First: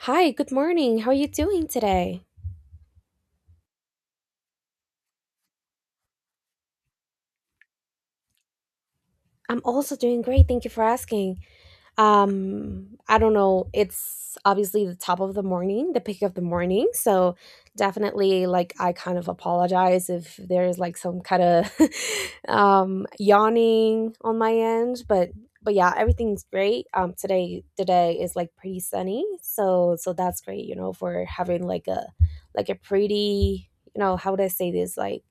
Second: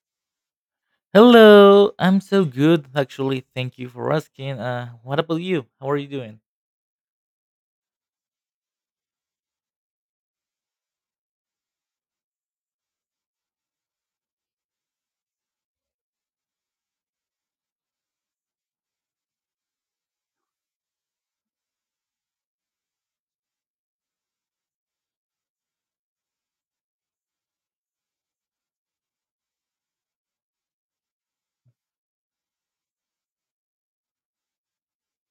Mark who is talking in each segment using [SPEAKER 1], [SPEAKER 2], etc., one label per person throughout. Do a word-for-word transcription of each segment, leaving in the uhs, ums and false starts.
[SPEAKER 1] Hi, good morning. How are you doing
[SPEAKER 2] Hello, I'm
[SPEAKER 1] today?
[SPEAKER 2] so good actually. Thank you for asking. Uh, what about you? How are you doing?
[SPEAKER 1] I'm also doing great. Thank you for asking. Um, I don't know. It's obviously the top of the morning, the peak of the morning. So definitely, like, I kind of apologize if there's like some kind of um, yawning on my end. But but yeah, everything's great. Um, today today is like pretty sunny. So so that's great. You know, for having like a like a pretty. You know, how would I say this? Like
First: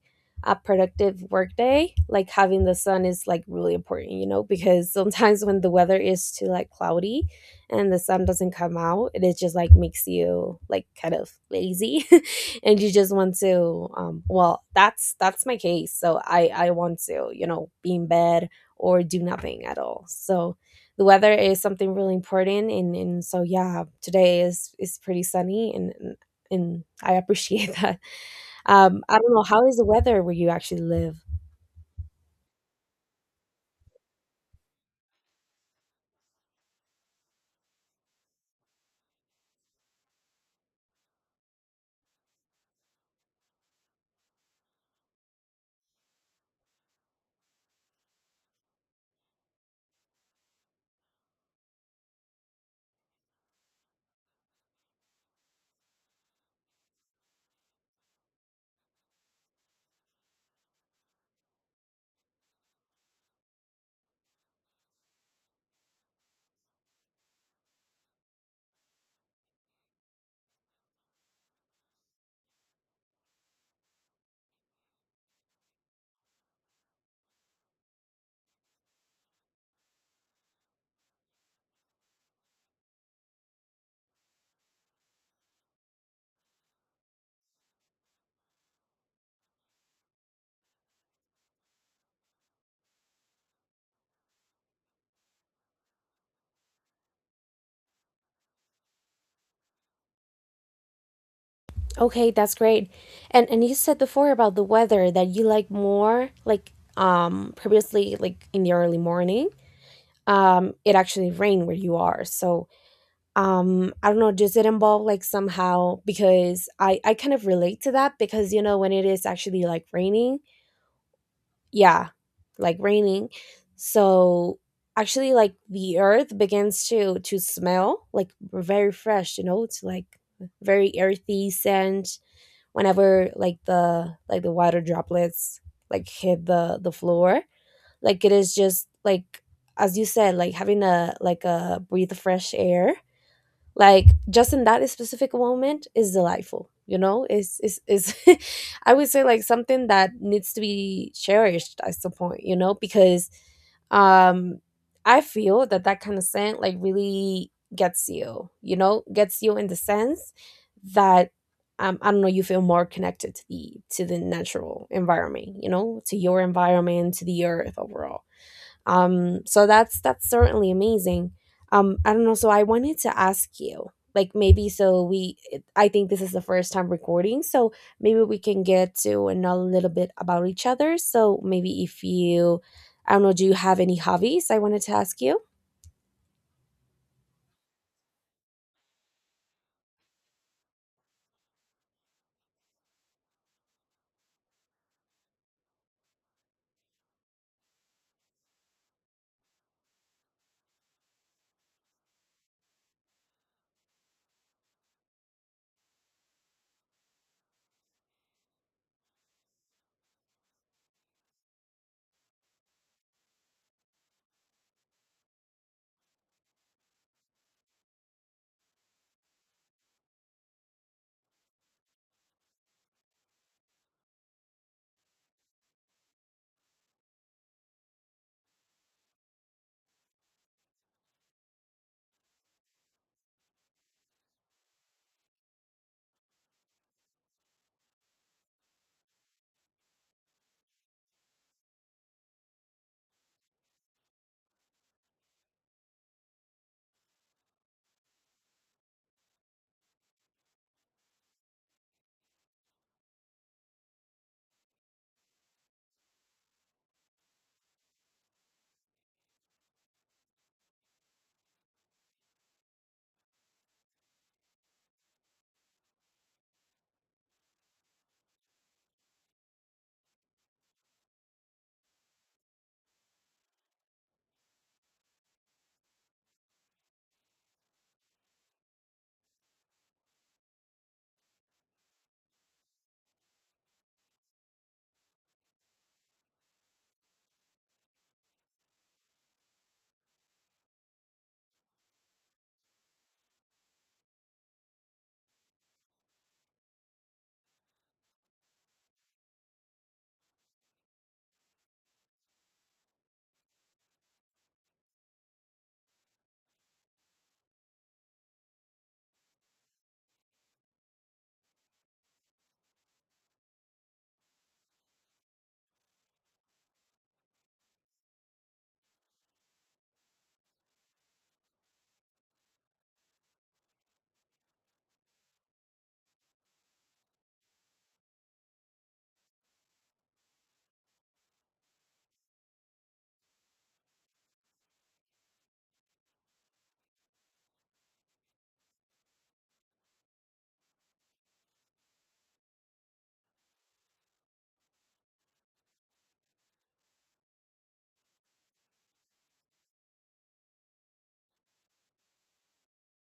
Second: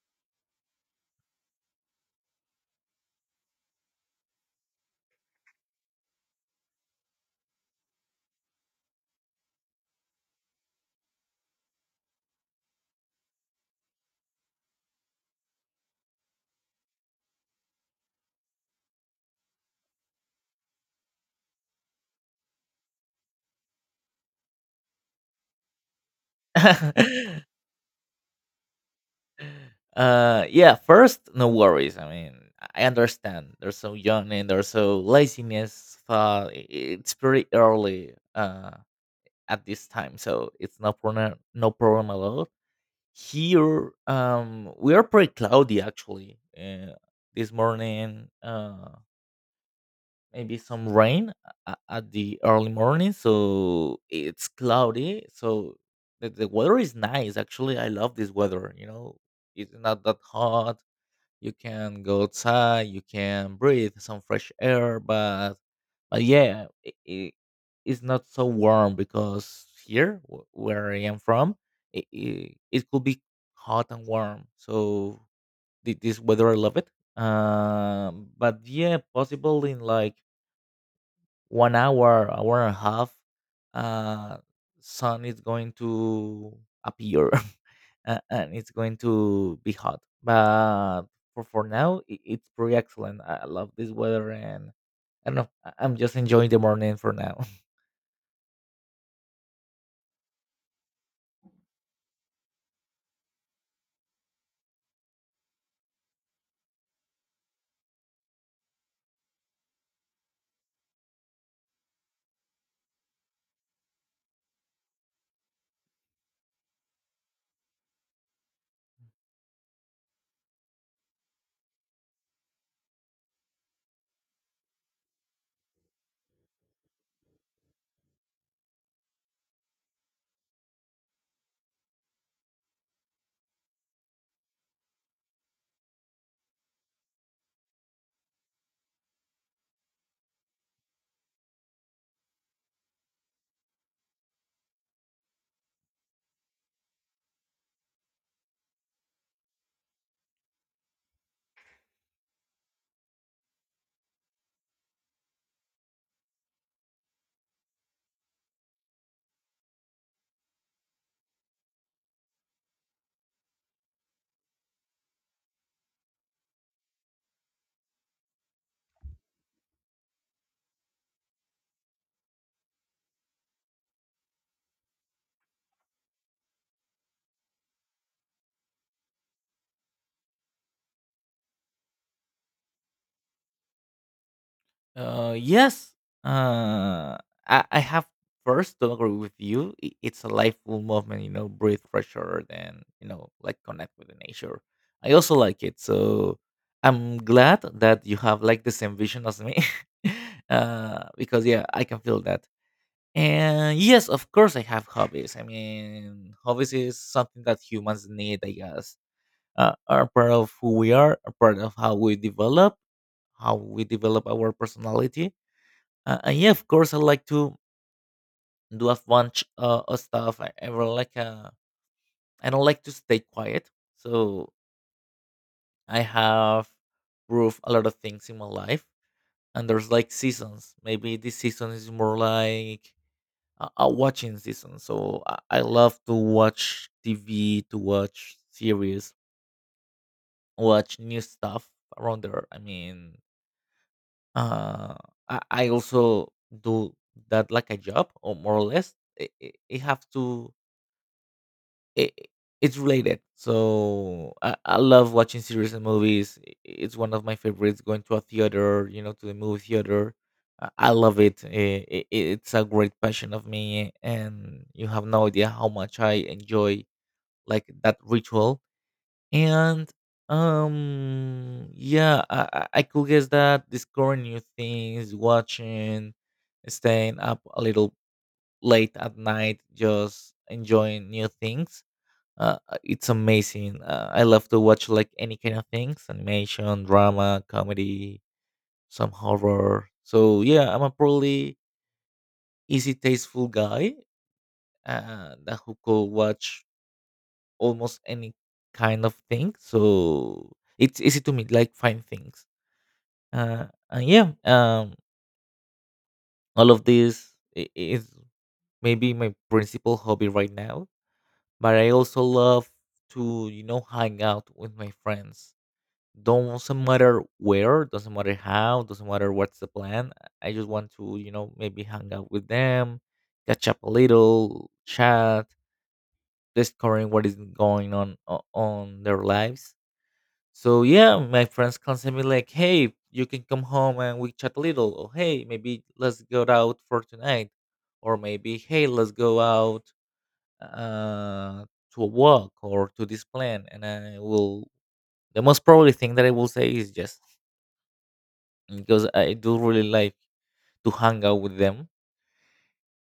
[SPEAKER 1] a productive workday, like having the sun is like really important, you know, because sometimes when the weather is too like cloudy and the sun doesn't come out, it is just like makes you like kind of lazy and you just want to um well, that's that's my case. So I I want to, you know, be in bed or do nothing at all. So the weather is something really important and and so yeah, today is is pretty sunny and and and I appreciate that. Um, I don't know, how is the weather where
[SPEAKER 2] uh,
[SPEAKER 1] you
[SPEAKER 2] yeah,
[SPEAKER 1] actually
[SPEAKER 2] first,
[SPEAKER 1] live?
[SPEAKER 2] no worries. I mean, I understand. They're so young and they're so laziness. Uh, i- it's pretty early uh, at this time, so it's no problem, no problem at all. Here, um, we are pretty cloudy actually. Uh, this morning, uh, maybe some rain uh, a- at the early morning, so it's cloudy, so the, the weather is nice actually. I love this weather, you know. It's not that hot. You can go outside, you can breathe some fresh air, but, but yeah, i i- it's not so warm because here wh- where I am from, it, it, it could be hot and warm. So thi- this weather, I love it. Um but yeah, possible in like one hour, hour and a half, uh, sun is going to appear. Uh, and it's going to be hot. But for, for now, I it's pretty excellent. I I love this weather. And I don't know. I- I'm just enjoying the morning for now.
[SPEAKER 1] Okay, that's great. And and you said before about the weather that you like more, like um previously like in the early morning. Um, it actually rained where you are. So um I don't know, does it involve like somehow because I I kind of relate to that because you know when it is actually like raining yeah, like raining. So actually, like the earth begins to to smell like very fresh. You know, it's like very earthy scent whenever like the like the water droplets like hit the the floor. Like it is just like as you said, like having a like a breathe of fresh air like just in that specific moment is delightful, you know, is is is I would say like something that needs to be cherished at some point, you know, because um I feel that that kind of scent like really gets you, you know, gets you in the sense that um, I don't know, you feel more connected to the to the natural environment, you know, to your environment, to the earth overall. Um, so that's that's certainly amazing. Um, I don't know. So I wanted to ask you, like maybe so we, I think this is the first time recording, so maybe we can get to know a little bit about each other. So maybe if you, I don't know, do you have any hobbies? I wanted to ask
[SPEAKER 2] Uh,
[SPEAKER 1] you.
[SPEAKER 2] yes. Uh, I, I have first to agree with you. I- It's a lifeful movement, you know, breathe fresh air and, you know, like connect with the nature. I also like it. So I'm glad that you have like the same vision as me. Uh, because yeah, I can feel that. And yes, of course, I have hobbies. I mean, hobbies is something that humans need, I guess. Uh, are part of who we are, are part of how we develop, how we develop our personality. Uh, and yeah, of course, I like to do a bunch uh, of stuff. I, I really like uh, I don't like to stay quiet, so I have proved a lot of things in my life. And there's like seasons. Maybe this season is more like a, a watching season. So I, I love to watch T V, to watch series, watch new stuff around there. I mean, uh, I, I also do that like a job, or more or less. It, it, it have to it, it's related. So I, I love watching series and movies. I- It's one of my favorites. Going to a theater, you know, to the movie theater, I, I love it. I- I- It's a great passion of me, and you have no idea how much I enjoy like that ritual. And um, yeah, I, I I could guess that discovering new things, watching, staying up a little late at night, just enjoying new things uh, uh, it's amazing. Uh, I love to watch like any kind of things, animation, drama, comedy, some horror. So yeah, I'm a probably easy tasteful guy uh, that who could watch almost any kind of thing. So it's easy to me like find things. Uh, and yeah, um, all of this i- is maybe my principal hobby right now. But I also love to, you know, hang out with my friends. Doesn't matter where, doesn't matter how, doesn't matter what's the plan. I just want to, you know, maybe hang out with them, catch up a little, chat, discovering what is going on o- on their lives. So yeah, my friends can send me like, hey, you can come home and we chat a little, or hey, maybe let's go out for tonight, or maybe hey, let's go out uh to a walk or to this plan, and I will. The most probably thing that I will say is yes, because I do really like to hang out with them.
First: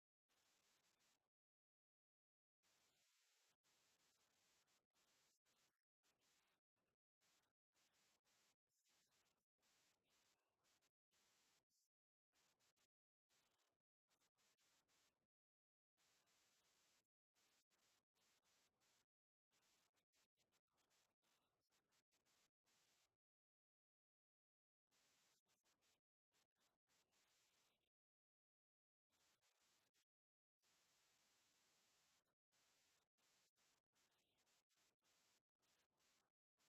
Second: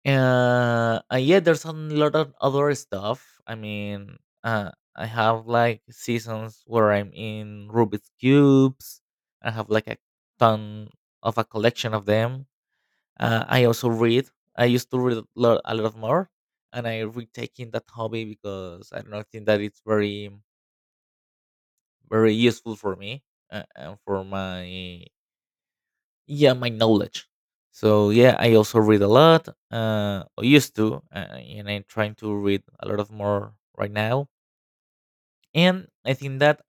[SPEAKER 2] Uh, and yeah, there's a lot of other stuff. I mean, uh, I have like seasons where I'm in Rubik's cubes. I have like a ton of a collection of them. Uh, I also read. I used to read a lot, a lot more, and I retaking that hobby because I don't know, I think that it's very, very useful for me, uh, and for my, yeah, my knowledge. So yeah, I also read a lot, uh or used to, uh, and I'm trying to read a lot of more right now. And I think that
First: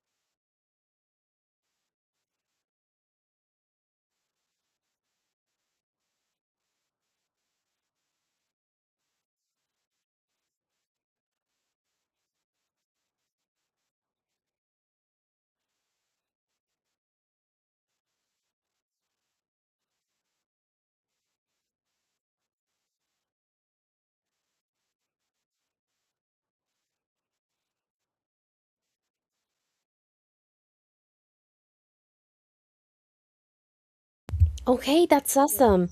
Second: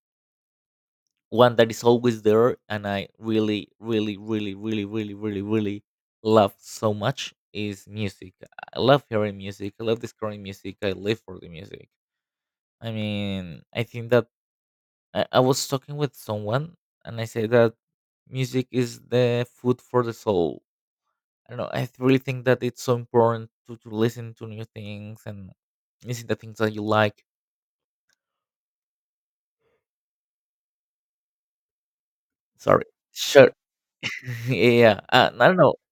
[SPEAKER 2] one that is always there and I really, really, really, really, really, really, really love so much is music. I love hearing music, I love discovering music, I live for the music. I mean, I think that i, I was talking with someone and I said that music is the food for the soul. I don't know. I th- really think that it's so important to, to listen to new things and listen to things that you like. Sorry. Sure. yeah.
[SPEAKER 1] Okay,
[SPEAKER 2] Uh,
[SPEAKER 1] that's
[SPEAKER 2] I don't know.
[SPEAKER 1] awesome.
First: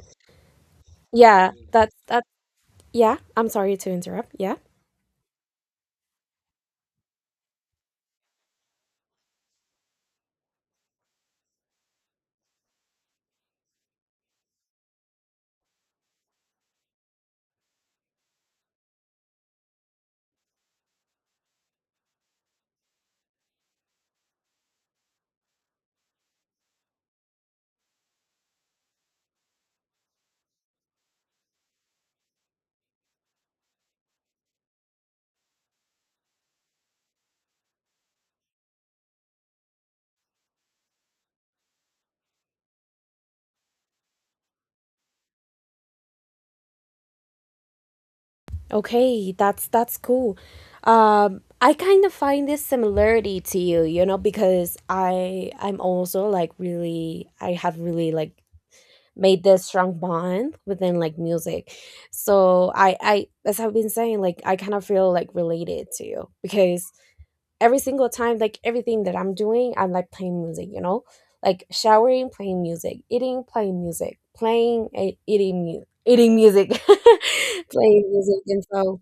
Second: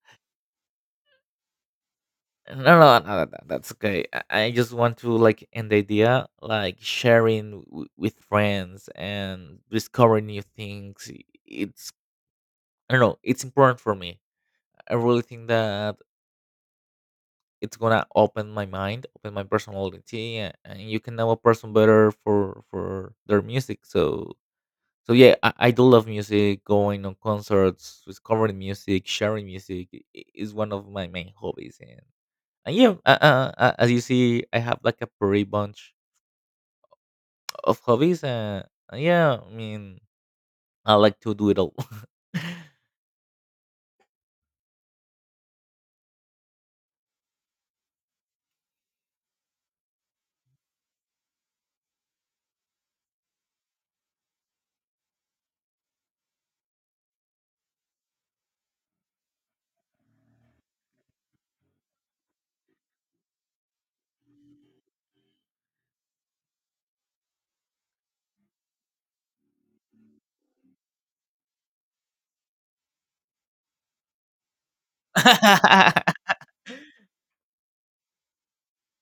[SPEAKER 1] Yeah, that's that.
[SPEAKER 2] No, no, no,
[SPEAKER 1] Yeah,
[SPEAKER 2] no, no,
[SPEAKER 1] I'm
[SPEAKER 2] that's
[SPEAKER 1] sorry to
[SPEAKER 2] okay. I,
[SPEAKER 1] interrupt.
[SPEAKER 2] I
[SPEAKER 1] Yeah.
[SPEAKER 2] just want to like end the idea, like sharing w- with friends and discovering new things. i- It's I don't know. It's important for me. I really think that it's gonna open my mind, open my personality, a- and you can know a person better for for their music. So so yeah, I, I do love music, going on concerts, discovering music, sharing music. I- i- is one of my main hobbies. And, and yeah, uh, uh, uh, uh, as you see, I have like a pretty bunch of hobbies. Uh, yeah, I mean, I like to do it all.
[SPEAKER 1] Okay, that's that's cool. Um, I kind of find this similarity to you, you know, because I I'm also like really I have really like made this strong bond within like music. So I I as I've been saying, like I kind of feel like related to you because every single time, like everything that I'm doing, I'm like playing music, you know, like showering, playing music, eating, playing music, playing, eh, eating, mu- eating music, playing music, and so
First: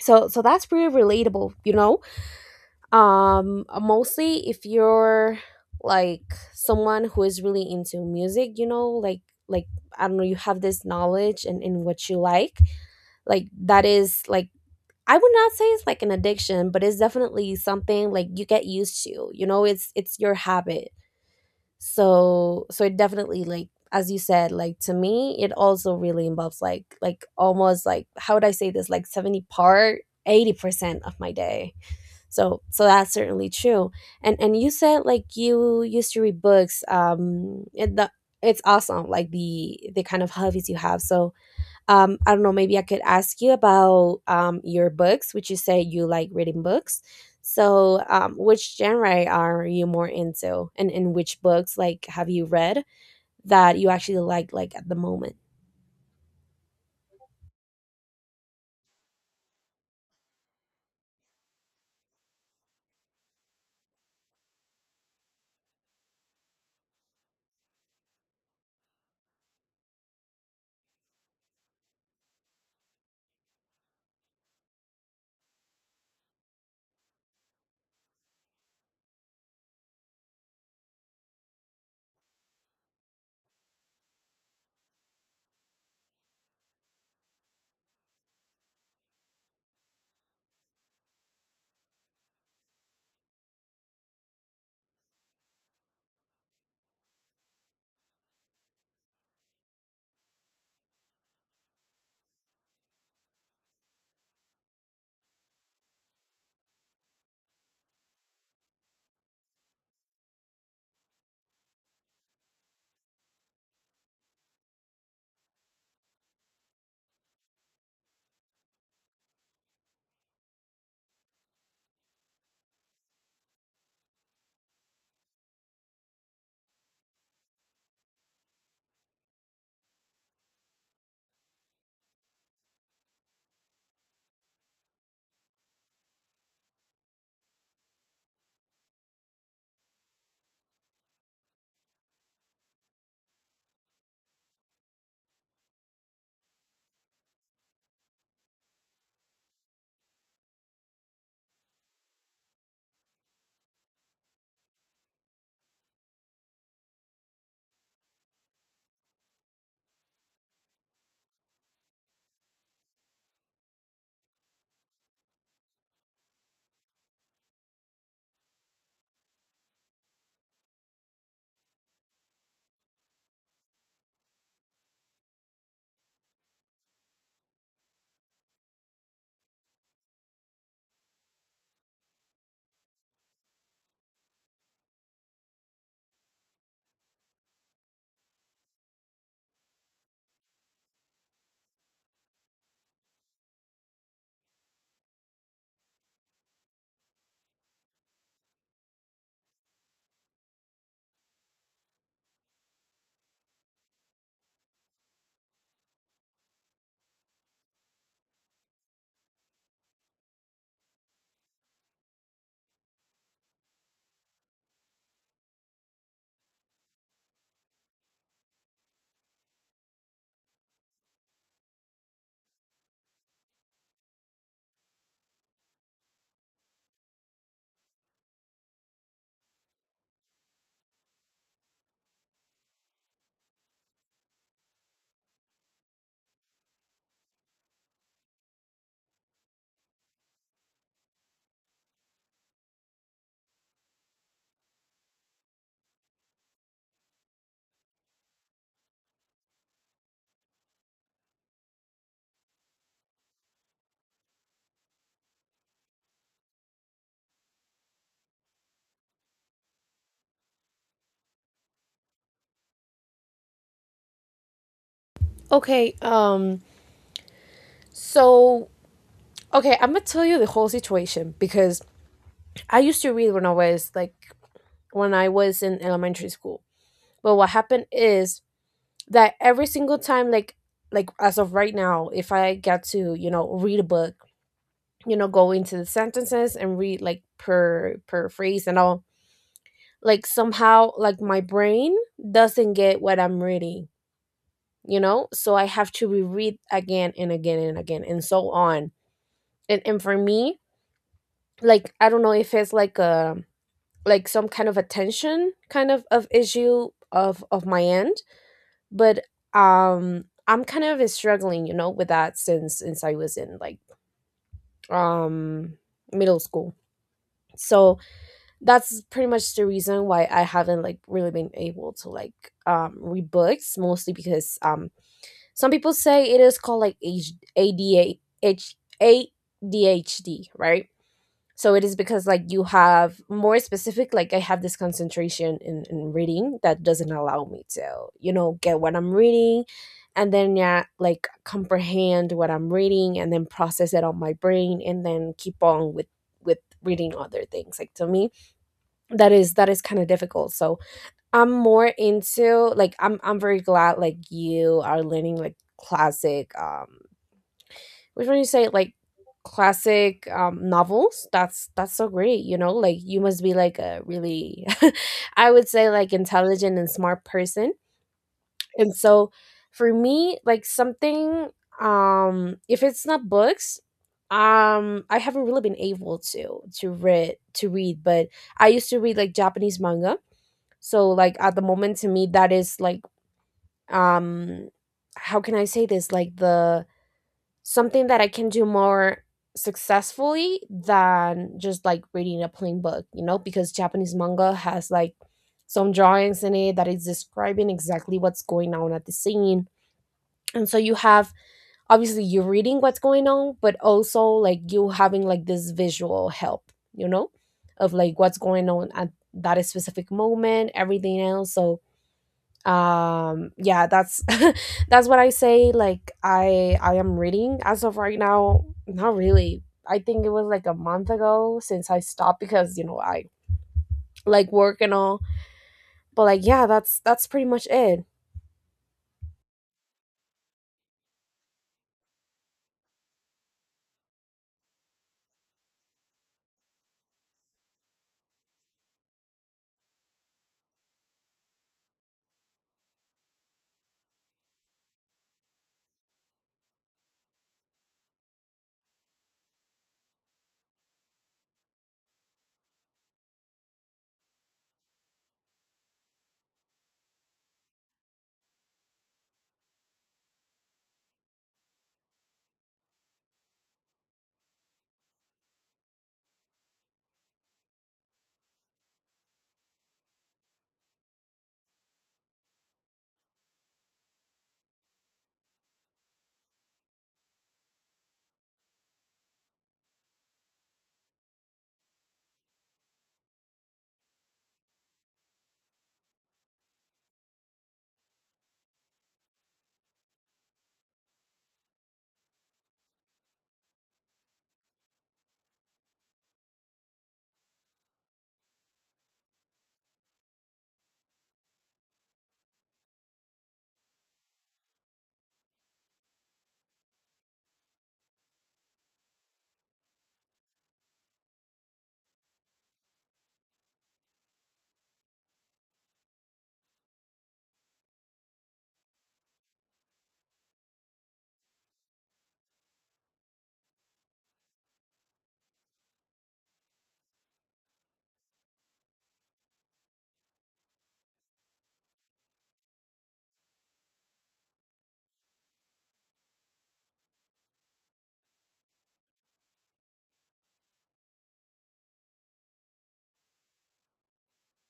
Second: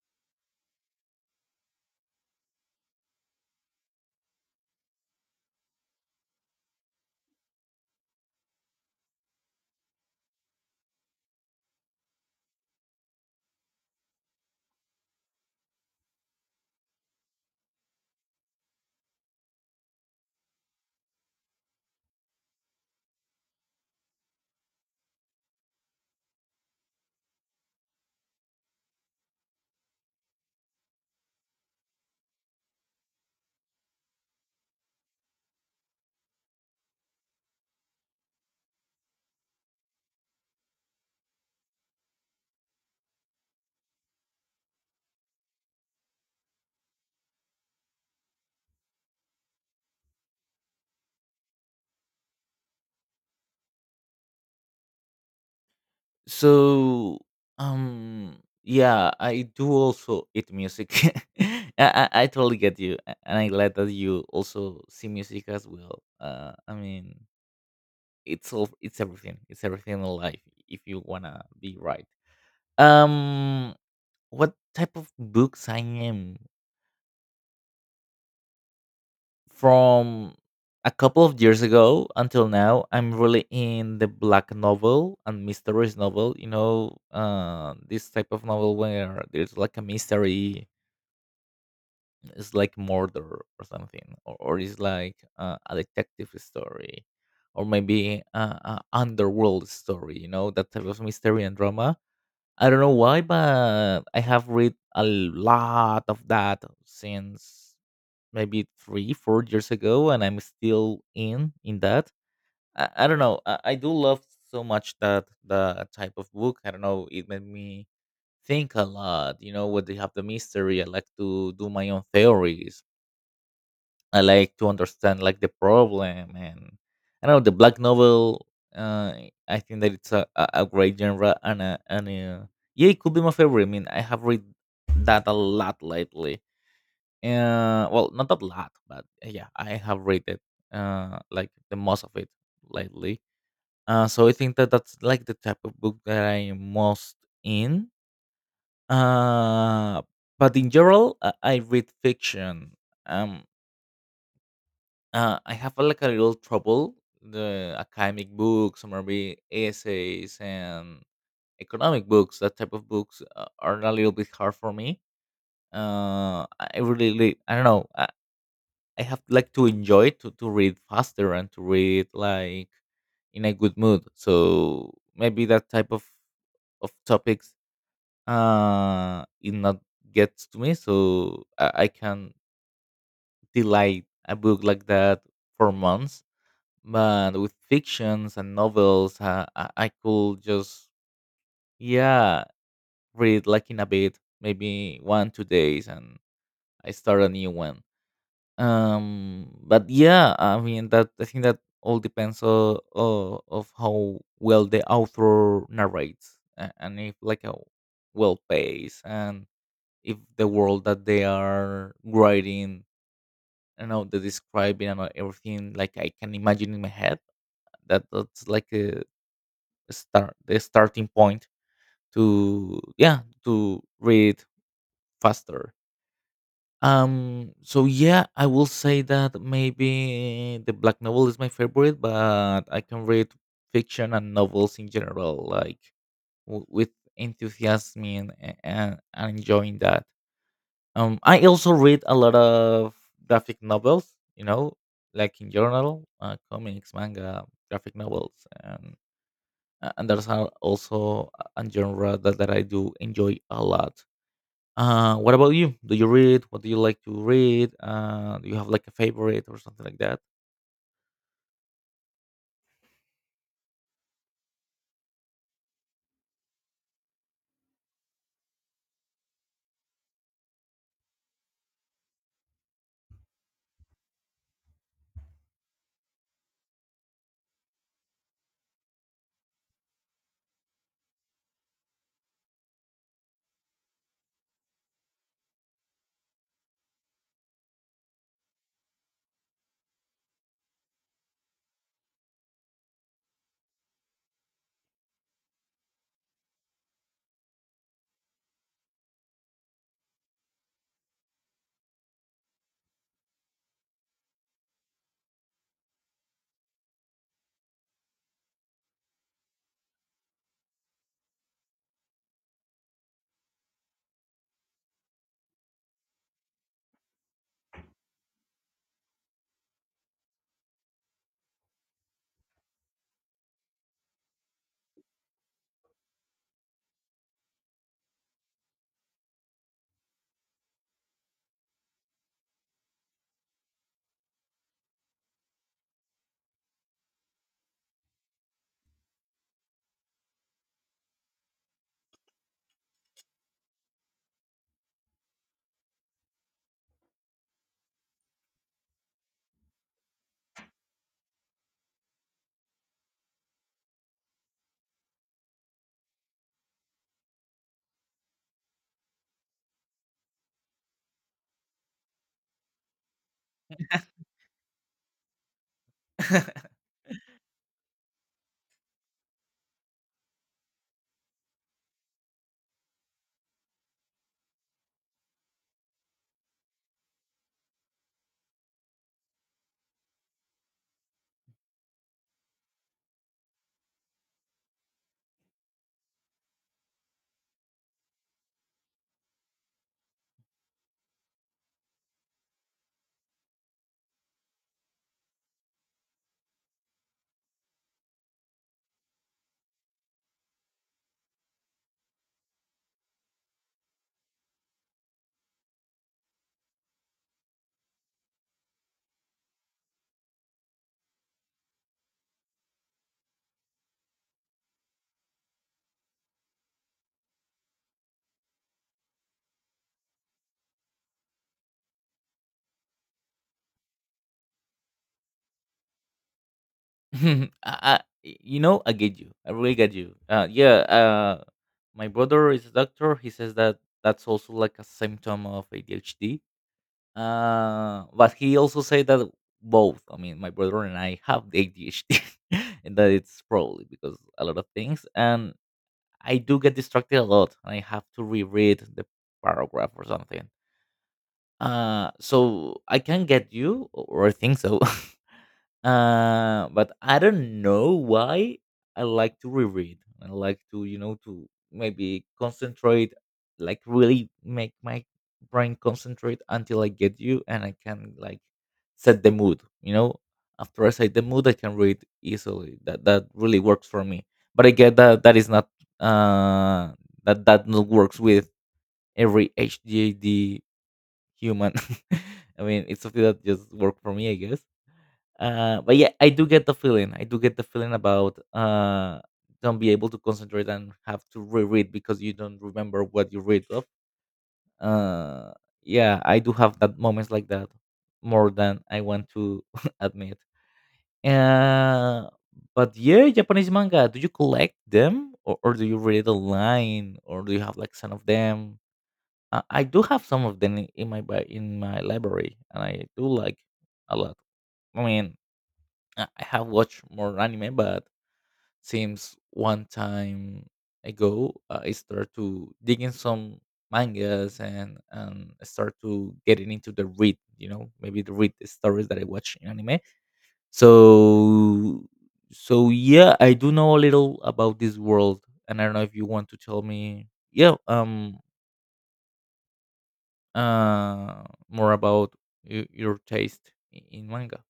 [SPEAKER 1] so so that's pretty relatable, you know. um mostly if you're like someone who is really into music, you know, like like I don't know, you have this knowledge and in, in what you like like that is like I would not say it's like an addiction, but it's definitely something like you get used to, you know, it's it's your habit. So so it definitely like as you said, like to me it also really involves like like almost like how would I say this, like seventy part eighty percent of my day. So so that's certainly true. And and you said like you used to read books, um it, the, it's awesome like the the kind of hobbies you have. So um I don't know, maybe I could ask you about um your books which you say you like reading books. So um which genre are you more into and in which books like have you read that you actually like like at the moment?
[SPEAKER 2] So um yeah, I do also eat music. I, I I totally get you, a- and I glad that you also see music as well. uh I mean, it's all, it's everything, it's everything in life, if you wanna be right. Um, what type of books I am, from a couple of years ago until now, I'm really in the black novel and mysteries novel, you know. Uh this type of novel where there's like a mystery, it's like murder or something, or, or it's like uh, a detective story, or maybe uh, a underworld story, you know, that type of mystery and drama. I don't know why, but I have read a lot of that since maybe three, four years ago, and I'm still in in that. I, I don't know. I, I do love so much that the type of book. I don't know. It made me think a lot. You know, when they have the mystery, I like to do my own theories. I like to understand like the problem. And I don't know, the black novel, uh, I think that it's a, a, a great genre, and uh and uh yeah, it could be my favorite. I mean, I have read that a lot lately. Uh, well, not a lot, but uh, yeah, I have read it. Uh, like the most of it lately. Uh, so I think that that's like the type of book that I'm most in. Uh, but in general, I, I read fiction. Um, Uh, I have uh, like a little trouble the academic books, or maybe essays and economic books. That type of books uh, are a little bit hard for me. Uh, I really, really, I don't know. I, I have like to enjoy to to read faster and to read like in a good mood. So maybe that type of of topics uh it not gets to me. So I, I can delay a book like that for months. But with fictions and novels, uh, I, I could just, yeah, read like in a bit, maybe one two days, and I start a new one. Um but yeah, I mean that I think that all depends on, uh, of how well the author narrates, a- and if like a well pace, and if the world that they are writing, I know the describing and everything, like I can imagine in my head, that that's like a start, the starting point to, yeah, to read faster. Um so yeah, I will say that maybe the black novel is my favorite, but I can read fiction and novels in general, like w- with enthusiasm, and, and, and enjoying that. um I also read a lot of graphic novels, you know, like in journal, uh, comics, manga, graphic novels. And uh, and that's how also a a genre that, that I do enjoy a lot. Uh, what about you? Do you read? What do you like to read? Uh, do you have like a favorite or something like that?
[SPEAKER 1] Okay, um, so okay, I'm gonna tell you the whole situation because I used to read when I was like when I was in elementary school. But what happened is that every single time, like like as of right now, if I get to, you know, read a book, you know, go into the sentences and read like per per phrase and all, like somehow like my brain doesn't get what I'm reading, you know. So I have to reread again and again and again and so on. And and for me, like I don't know if it's like a like some kind of attention kind of of issue of of my end, but um I'm kind of struggling, you know, with that since since I was in like um middle school. So that's pretty much the reason why I haven't like really been able to like um read books, mostly because um some people say it is called like H- ADA H- A D H D, right. So it is because like you have more specific like I have this concentration in, in reading that doesn't allow me to, you know, get what I'm reading and then yeah, like comprehend what I'm reading and then process it on my brain and then keep on with with reading other things. Like to me that is that is kind of difficult. So I'm more into like i'm i'm very glad like you are learning like classic um which when you say like classic um novels, that's that's so great, you know, like you must be like a really I would say like intelligent and smart person. And so for me like something um if it's not books, um I haven't really been able to to read to read, but I used to read like Japanese manga. So like at the moment to me that is like um how can I say this, like the something that I can do more successfully than just like reading a plain book, you know, because Japanese manga has like some drawings in it that is describing exactly what's going on at the scene. And so you have obviously you're reading what's going on, but also like you having like this visual help, you know, of like what's going on at that specific moment, everything else. So um yeah, that's that's what I say, like i i am reading as of right now, not really. I think it was like a month ago since I stopped because you know I like work and all, but like yeah, that's that's pretty
[SPEAKER 2] I,
[SPEAKER 1] much
[SPEAKER 2] I,
[SPEAKER 1] it.
[SPEAKER 2] you know, I get you. I really get you. Uh, yeah. Uh, my brother is a doctor. He says that that's also like a symptom of A D H D. Uh, but he also said that both. I mean, my brother and I have the A D H D, and that it's probably because a lot of things. And I do get distracted a lot, and I have to reread the paragraph or something. Uh, so I can get you, or I think so. Uh, but I don't know why I like to reread. I like to, you know, to maybe concentrate, like really make my brain concentrate until I get you and I can like set the mood, you know. After I set the mood, I can read easily. That that really works for me. But I get that that is not uh that that not works with every H G A D human. I mean, it's something that just worked for me, I guess. Uh, but yeah, I do get the feeling. I do get the feeling about, uh, don't be able to concentrate and have to reread because you don't remember what you read of. Uh, yeah, I do have that moments like that more than I want to admit. Uh, but yeah, Japanese manga. Do you collect them, or, or do you read it online, or do you have like some of them? Uh, I do have some of them in in my bi- in my library, and I do like a lot. I mean, I I have watched more anime, but since one time ago, uh, I started to dig in some mangas and and start to getting into the read. You know, maybe the read stories that I watch in anime. So so yeah, I do know a little about this world, and I don't know if you want to tell me, yeah, um, uh, more about y- your taste i- in manga.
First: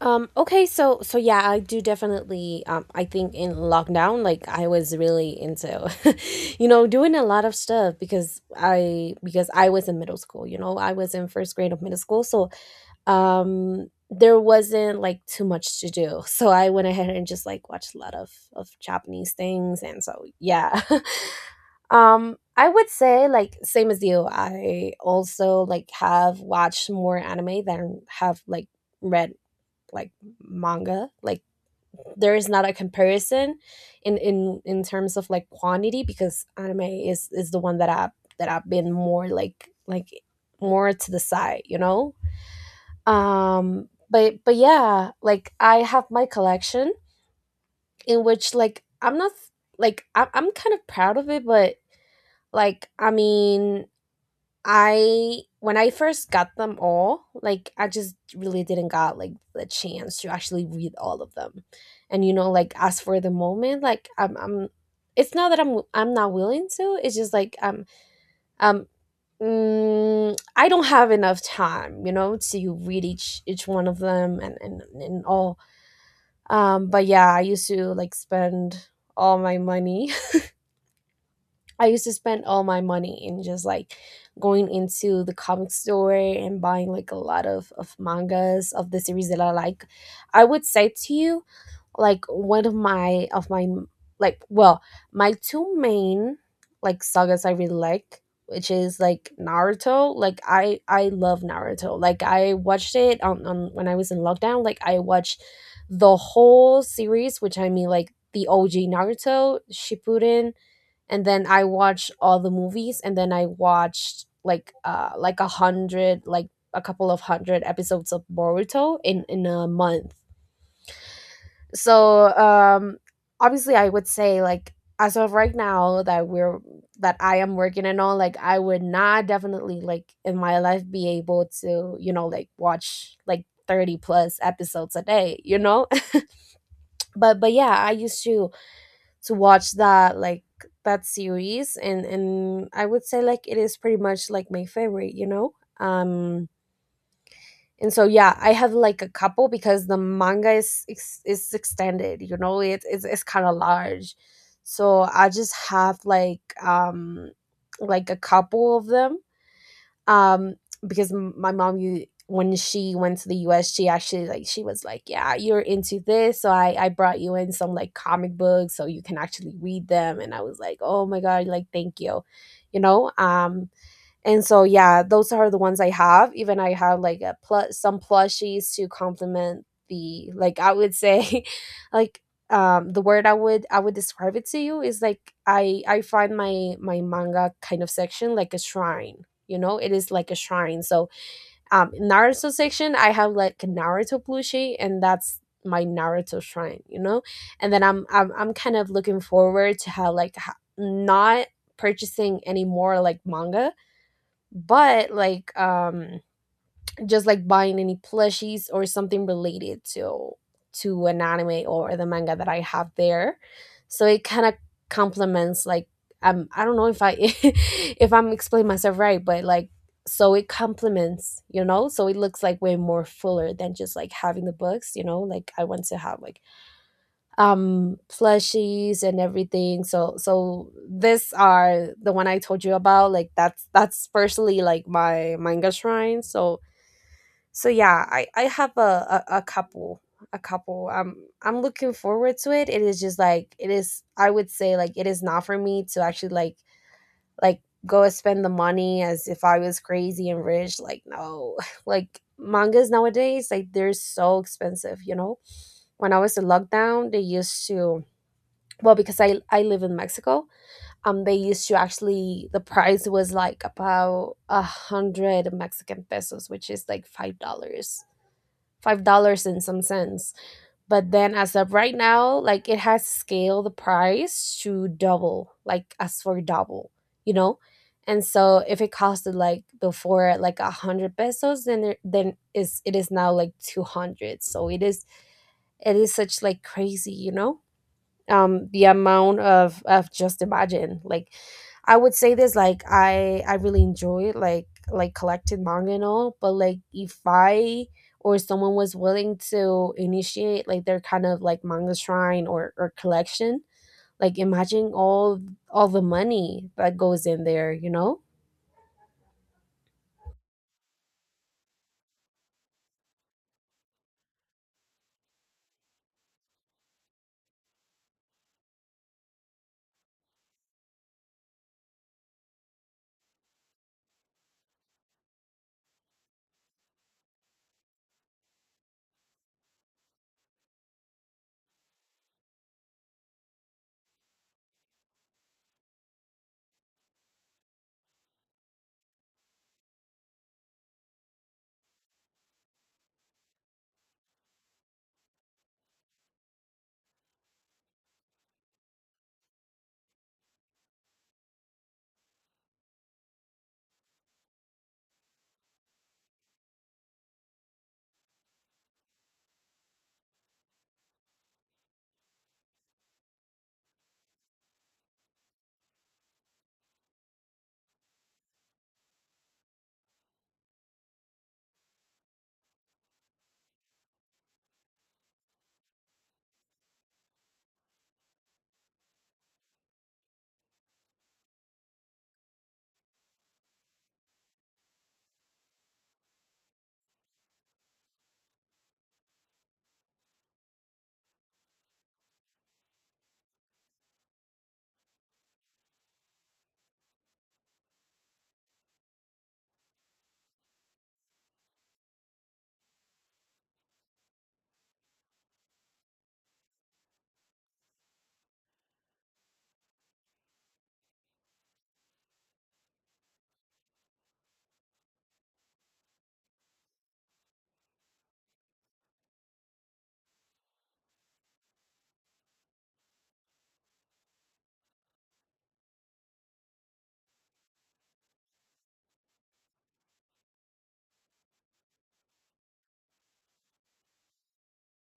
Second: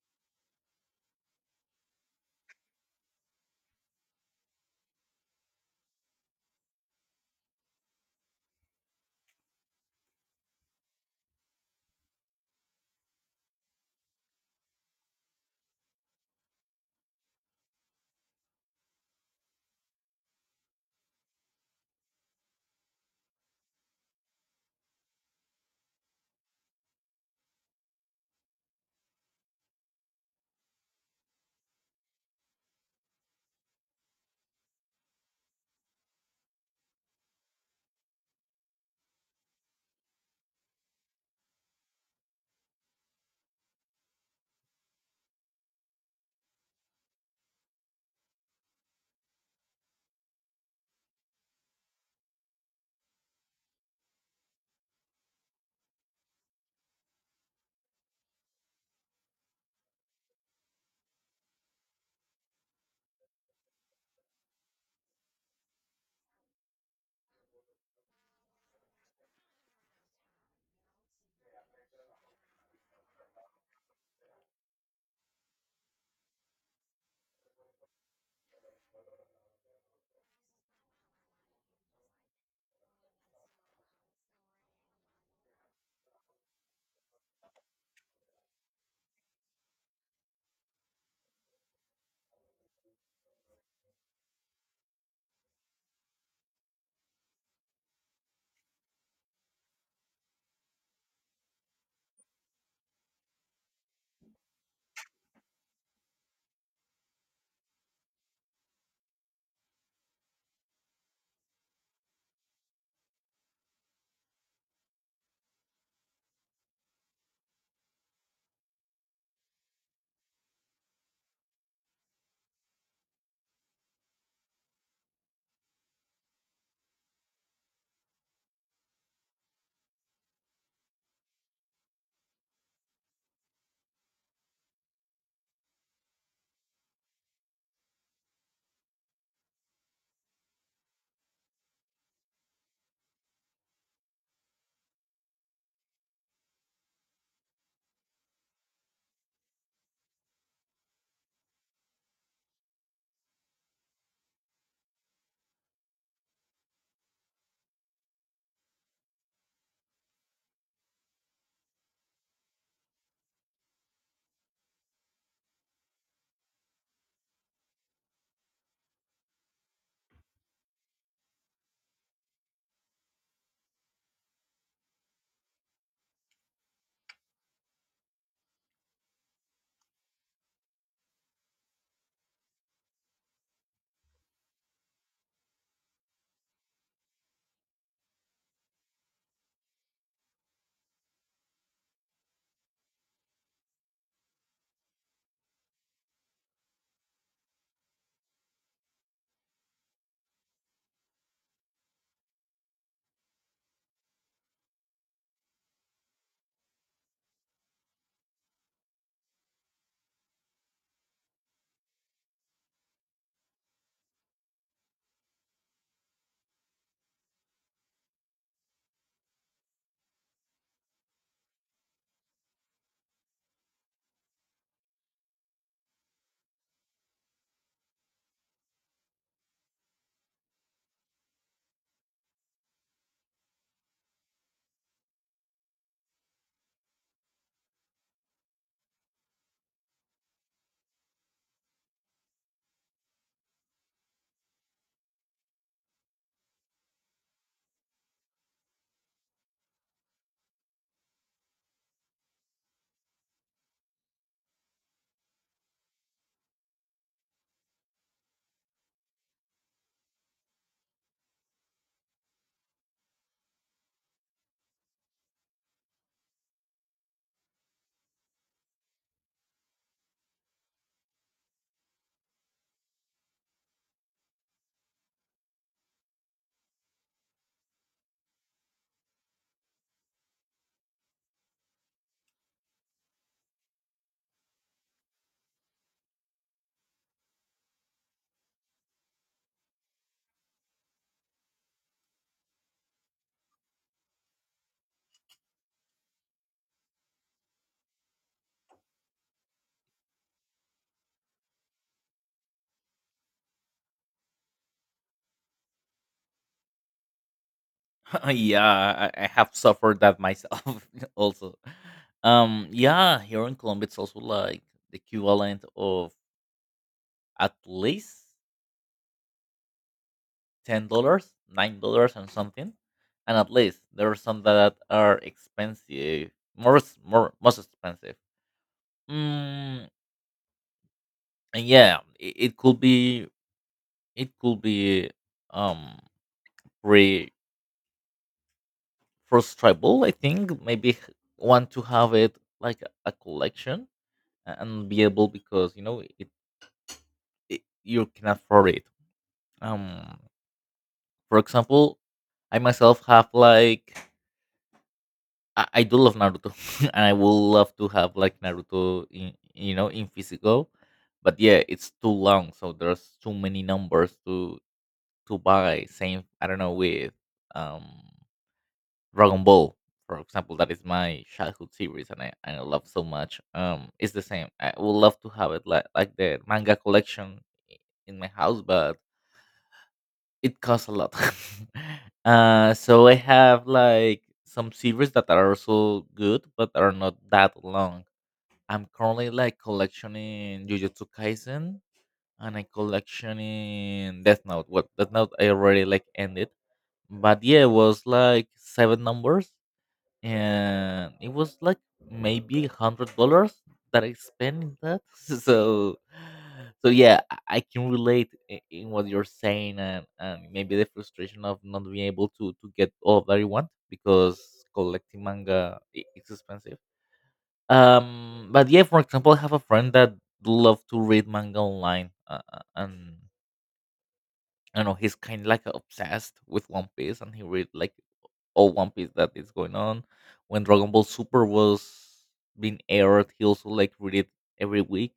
[SPEAKER 1] um okay, so so yeah, I do definitely um I think in lockdown like I was really into you know doing a lot of stuff because i because I was in middle school, you know, I was in first grade of middle school. So um, there wasn't like too much to do. So I went ahead and just like watched a lot of of Japanese things and so yeah. um I would say like same as you. I also like have watched more anime than have like read like manga. Like there is not a comparison in in in terms of like quantity because anime is is the one that I that I've been more like like more to the side, you know? um but but yeah, like I have my collection in which like I'm not like I- I'm kind of proud of it, but like I mean, I when I first got them all, like I just really didn't got like the chance to actually read all of them. And you know, like as for the moment, like i'm i'm it's not that i'm I'm not willing to, it's just like I'm um mm, I don't have enough time, you know, to read each each one of them and and, and all. Um but yeah, I used to like spend all my money I used to spend all my money in just like going into the comic store and buying like a lot of of mangas of the series that I like. I would say to you like one of my of my like well, my two main like sagas I really like, which is like Naruto. Like i i love Naruto. Like I watched it on, on when I was in lockdown. Like I watched the whole series, which I mean like the OG Naruto Shippuden, and then I watched all the movies, and then I watched like uh like a hundred like a couple of hundred episodes of Boruto in in a month. So um obviously I would say like as of right now that we're that I am working and all, like I would not definitely like in my life be able to, you know, like watch like thirty plus episodes a day, you know? but but yeah, I used to to watch that like that series, and and I would say like it is pretty much like my favorite, you know? Um and so yeah, I have like a couple because the manga is ex- is extended, you know? It, it's, it's kind of large, so I just have like um like a couple of them. um because m- my mom, you, when she went to the US, she actually, like, she was like, yeah, you're into this, so i i brought you in some like comic books so you can actually read them, and I was like, oh my god, like thank you, you know? Um and so yeah, those are the ones I have. Even I have like a plus some plushies to complement the, like I would say, like um the word I would, I would describe it to you is like, I I find my my manga kind of section like a shrine. You know, it is like a shrine. So um Naruto section, I have like a Naruto plushie, and that's my Naruto shrine, you know? And then I'm I'm I'm kind of looking forward to how like ha- not purchasing any more like manga, but like um just like buying any plushies or something related to to an anime or the manga that I have there. So it kind of complements like, um I don't know if I if I'm explaining myself right, but like, so it complements, you know, so it looks like way more fuller than just like having the books. You know, like I want to have like um plushies and everything. So so this are the one I told you about, like that's that's personally like my manga shrine. So so yeah, i i have a a, a couple. A couple. I'm i'm looking forward to it it is just like it is, I would say like, it is not for me to actually like like go and spend the money as if I was crazy and rich. Like, no. Like mangas nowadays, like they're so expensive, you know? When I was in lockdown, they used to, well, because i i live in Mexico, um they used to, actually the price was like about a hundred Mexican pesos, which is like five dollars. Five dollars in some sense. But then as of right now, like it has scaled the price to double, like as for double, you know? And so if it costed like before like a hundred pesos, then it, then is it is now like two hundred. So it is, it is such like crazy, you know? Um the amount of of just imagine like, I would say this, like i i really enjoy like like collected manga and all, but like if I or someone was willing to initiate like their kind of like manga shrine or or collection, like imagine all all the money that goes in there, you know?
[SPEAKER 2] Yeah, I, I have suffered that myself also. Um, yeah, here in Colombia, it's also like the equivalent of at least ten dollars, nine dollars, and something, and at least there are some that are expensive, more, s- more, most expensive. Mm, and yeah, it, it could be, it could be, um, pretty frustrable. I think maybe h- want to have it like a a collection, uh, unbeatable because you know it, it you can afford it. Um, for example, I myself have like, I, I do love Naruto, and I will love to have like Naruto in, you know, in physical, but yeah, it's too long, so there's too many numbers to to buy. Same, I don't know with um Dragon Ball. For example, that is my childhood series, and I, I love so much. Um, it's the same. I would love to have it like like the manga collection in my house, but it costs a lot. Uh, so I have like some series that are also good, but are not that long. I'm currently like collectioning Jujutsu Kaisen, and I collectioning Death Note. Well, Death Note I already like ended, but yeah, it was like seven numbers, and it was like maybe a hundred dollars that I spent in that. So, so yeah, I I can relate i- in what you're saying, and, and maybe the frustration of not being able to to get all that you want because collecting manga i- is expensive. Um, but yeah, for example, I have a friend that love to read manga online, uh, uh, and I don't know, he's kind of like obsessed with One Piece, and he read like all One Piece that is going on. When Dragon Ball Super was being aired, he also like read it every week.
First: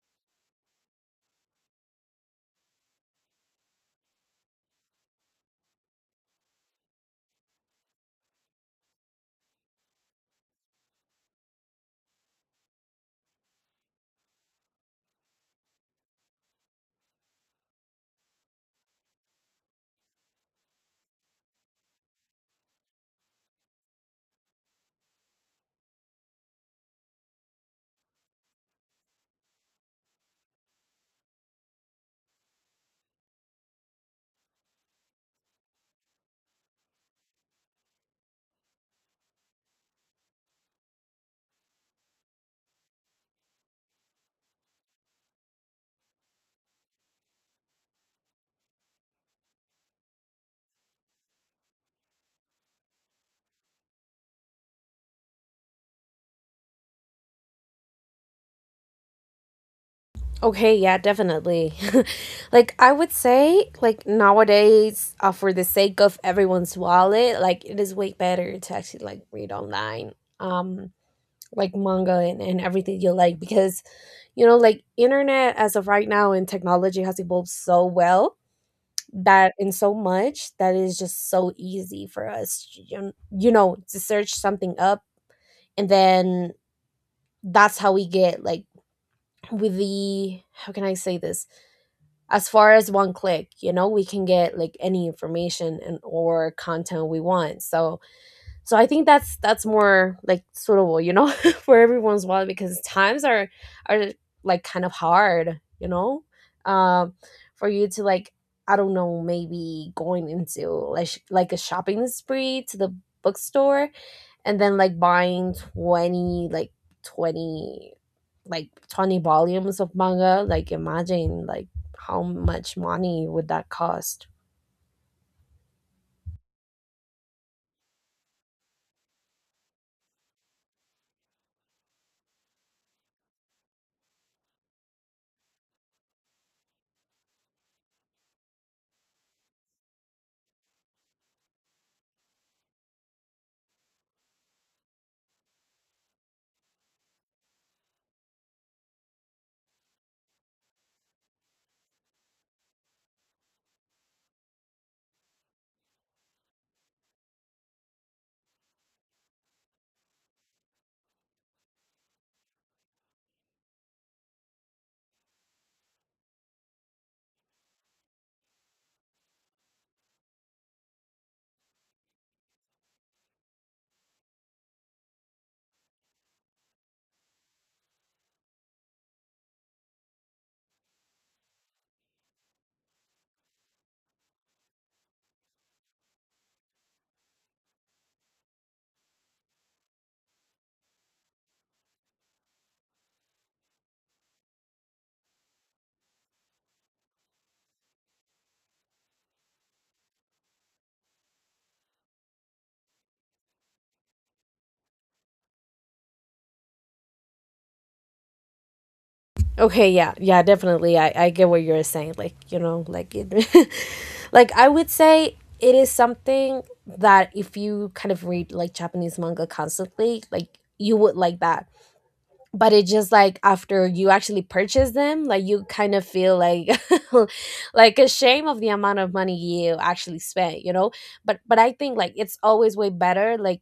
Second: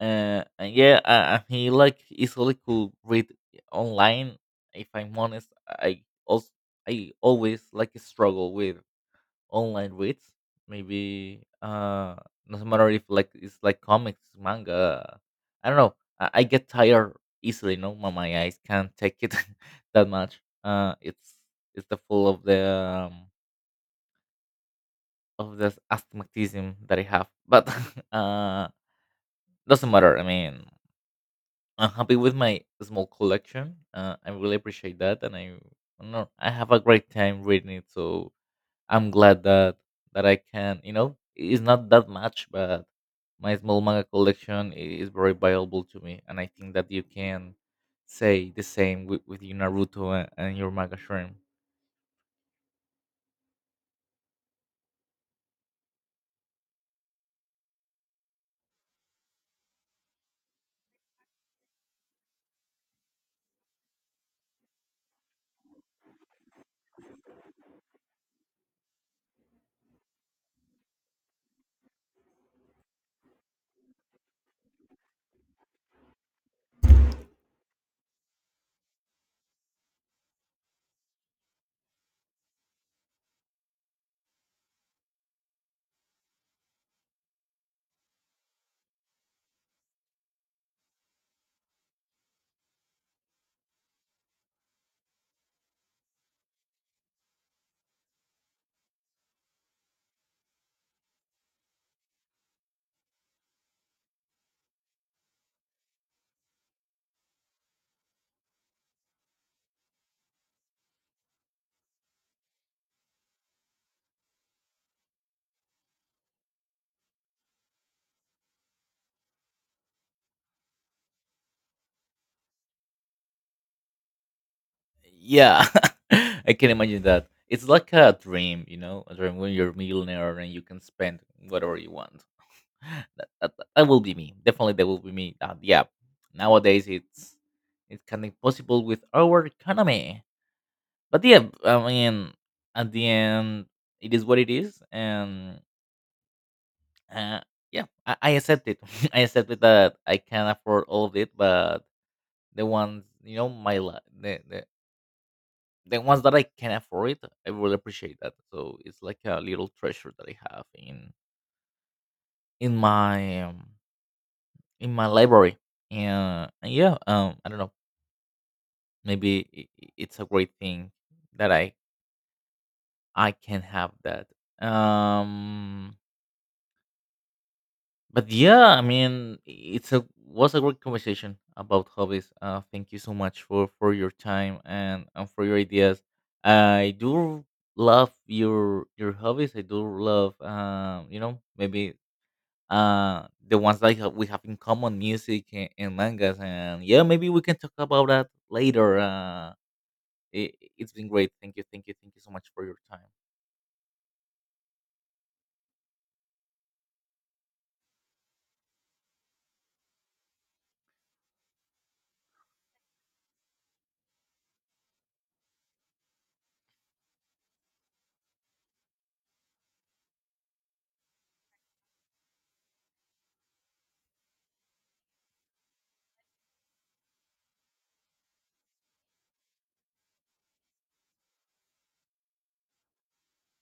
[SPEAKER 2] Uh, and yeah, uh, and he like easily could read online. If I'm honest, I also, I always like struggle with online reads. Maybe uh, doesn't matter if like it's like comics, manga. I don't know. I, I get tired easily. No, my, my eyes can't take it that much. Uh, it's it's the full of the um, of this astigmatism that I have, but uh, doesn't matter. I mean, I'm happy with my small collection. Uh, I really appreciate that, and I, no, I have a great time reading it. So I'm glad that that I can. You know, it's not that much, but my small manga collection i- is very valuable to me, and I think that you can say the same with, with your Naruto and, and your manga shrimp.
[SPEAKER 1] Okay, yeah, definitely. Like I would say, like nowadays, uh, for the sake of everyone's wallet, like it is way better to actually like read online, um, like manga, and and everything you like, because you know, like internet as of right now and technology has evolved so well that in so much that it is just so easy for us, you you know, to search something up, and then that's how we get like, with the, how can I say this, as far as one click, you know, we can get like any information and or content we want. So so I think that's that's more like suitable, you know, for everyone's wallet, because times are are like kind of hard, you know? um for you to like, I don't know, maybe going into like sh- like a shopping spree to the bookstore, and then like buying twenty, like twenty, like twenty volumes of manga. Like, imagine like how much money would that cost.
[SPEAKER 2] Yeah, I can imagine that it's like a dream, you know, a dream when you're a millionaire and you can spend whatever you want. that, that, that will be me, definitely, that will be me. Uh, yeah, nowadays it's it's kind of possible with our economy, but yeah, I mean, at the end, it is what it is and, uh, yeah, I, I accept it, I accept it that I can't afford all of it, but the ones, you know, my life, the, the the ones that I can afford, I will appreciate that. So it's like a little treasure that I have in in my um, in my library. And, and yeah, um, I don't know. Maybe i- i- it's a great thing that I I can have that. Um, But yeah, I mean, it's a was a great conversation about hobbies. Uh, thank you so much for for your time and and for your ideas. I do love your your hobbies. I do love, um, you know, maybe uh the ones that ha- we have in common, music and, and mangas. And yeah, maybe we can talk about that later. Uh, it, it's been great. Thank you, thank you, thank you so much for your time.
[SPEAKER 1] Okay, yeah, yeah, definitely. I i get what you're saying, like, you know, like it, like I would say it is something that, if you kind of read like Japanese manga constantly, like you would like that. But it just like, after you actually purchase them, like you kind of feel like, like ashamed of the amount of money you actually spent, you know? But but I think like it's always way better, like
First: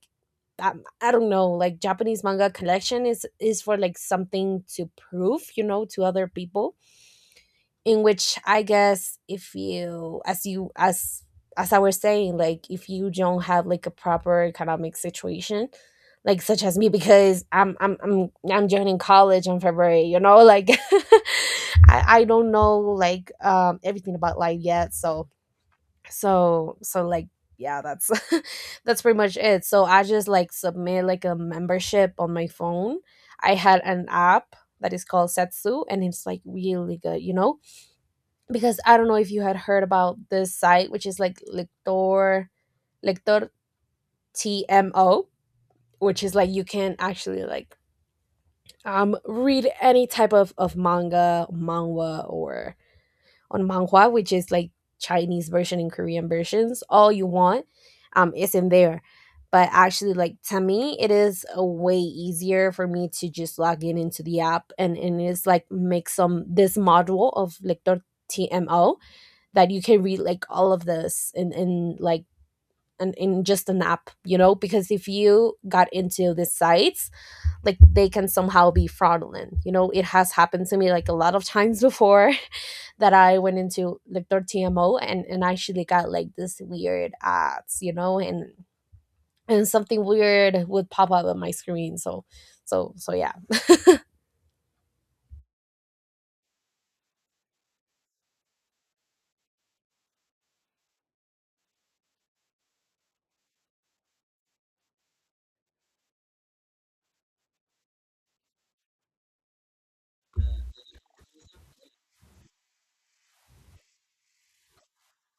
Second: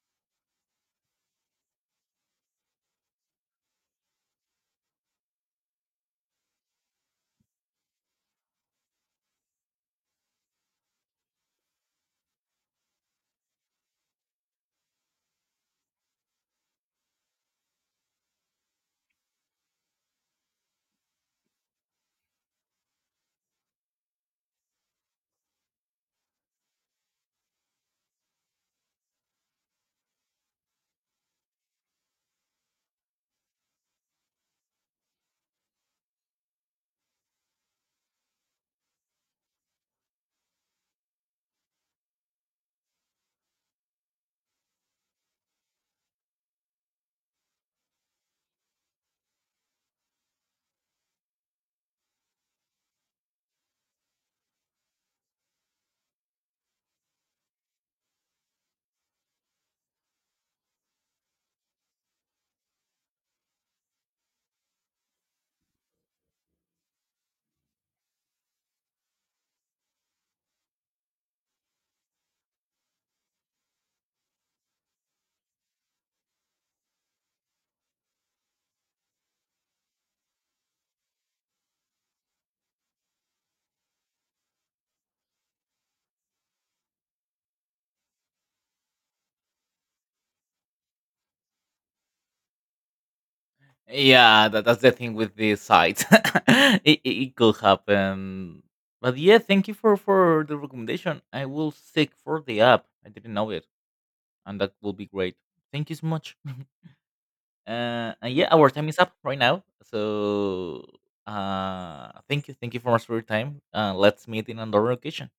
[SPEAKER 1] um, I don't know, like Japanese manga collection is is for like something to prove, you know, to other people. In which I guess if you, as you, as as I was saying, like if you don't have like a proper economic situation like such as me, because i'm i'm i'm, I'm joining college in February, you know, like i i don't know like, um, everything about life yet. So so so like, yeah, that's, that's pretty much it. So I just like submit like a membership on my phone. I had an app that is called Setsu, and it's like really good, you know? Because I don't know if you had heard about this site, which is like Lector Lector T M O, which is like you can actually like, um, read any type of of manga, manhwa, or on manhwa, which is like Chinese version and Korean versions. All you want, um, it's in there. But actually, like to me, it is a way easier for me to just log in into the app, and and it's like make some this module of Lector T M O, that you can read like all of this in in like an, in just an app, you know? Because if you got into these sites, like they can somehow be fraudulent, you know? It has happened to me like a lot of times before. That I went into like their TMO, and and actually got like this weird ads, you know? And and something weird would pop up on my screen. So so so yeah.
[SPEAKER 2] Yeah, that, that's the thing with this sites. It, it it could happen. But yeah, thank you for for the recommendation. I will seek for the app. I didn't know it, and that will be great. Thank you so much. Uh, and yeah, our time is up right now. So, uh, thank you, thank you for much for your time. Uh, let's meet in another occasion.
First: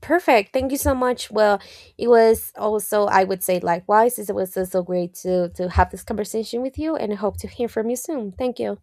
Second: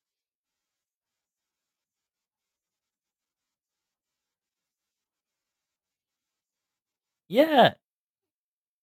[SPEAKER 1] Perfect. Thank you so much. Well, it was also, I would say, likewise. It was so so great to to have this conversation with you, and hope to hear
[SPEAKER 2] Yeah.
[SPEAKER 1] from you soon. Thank you.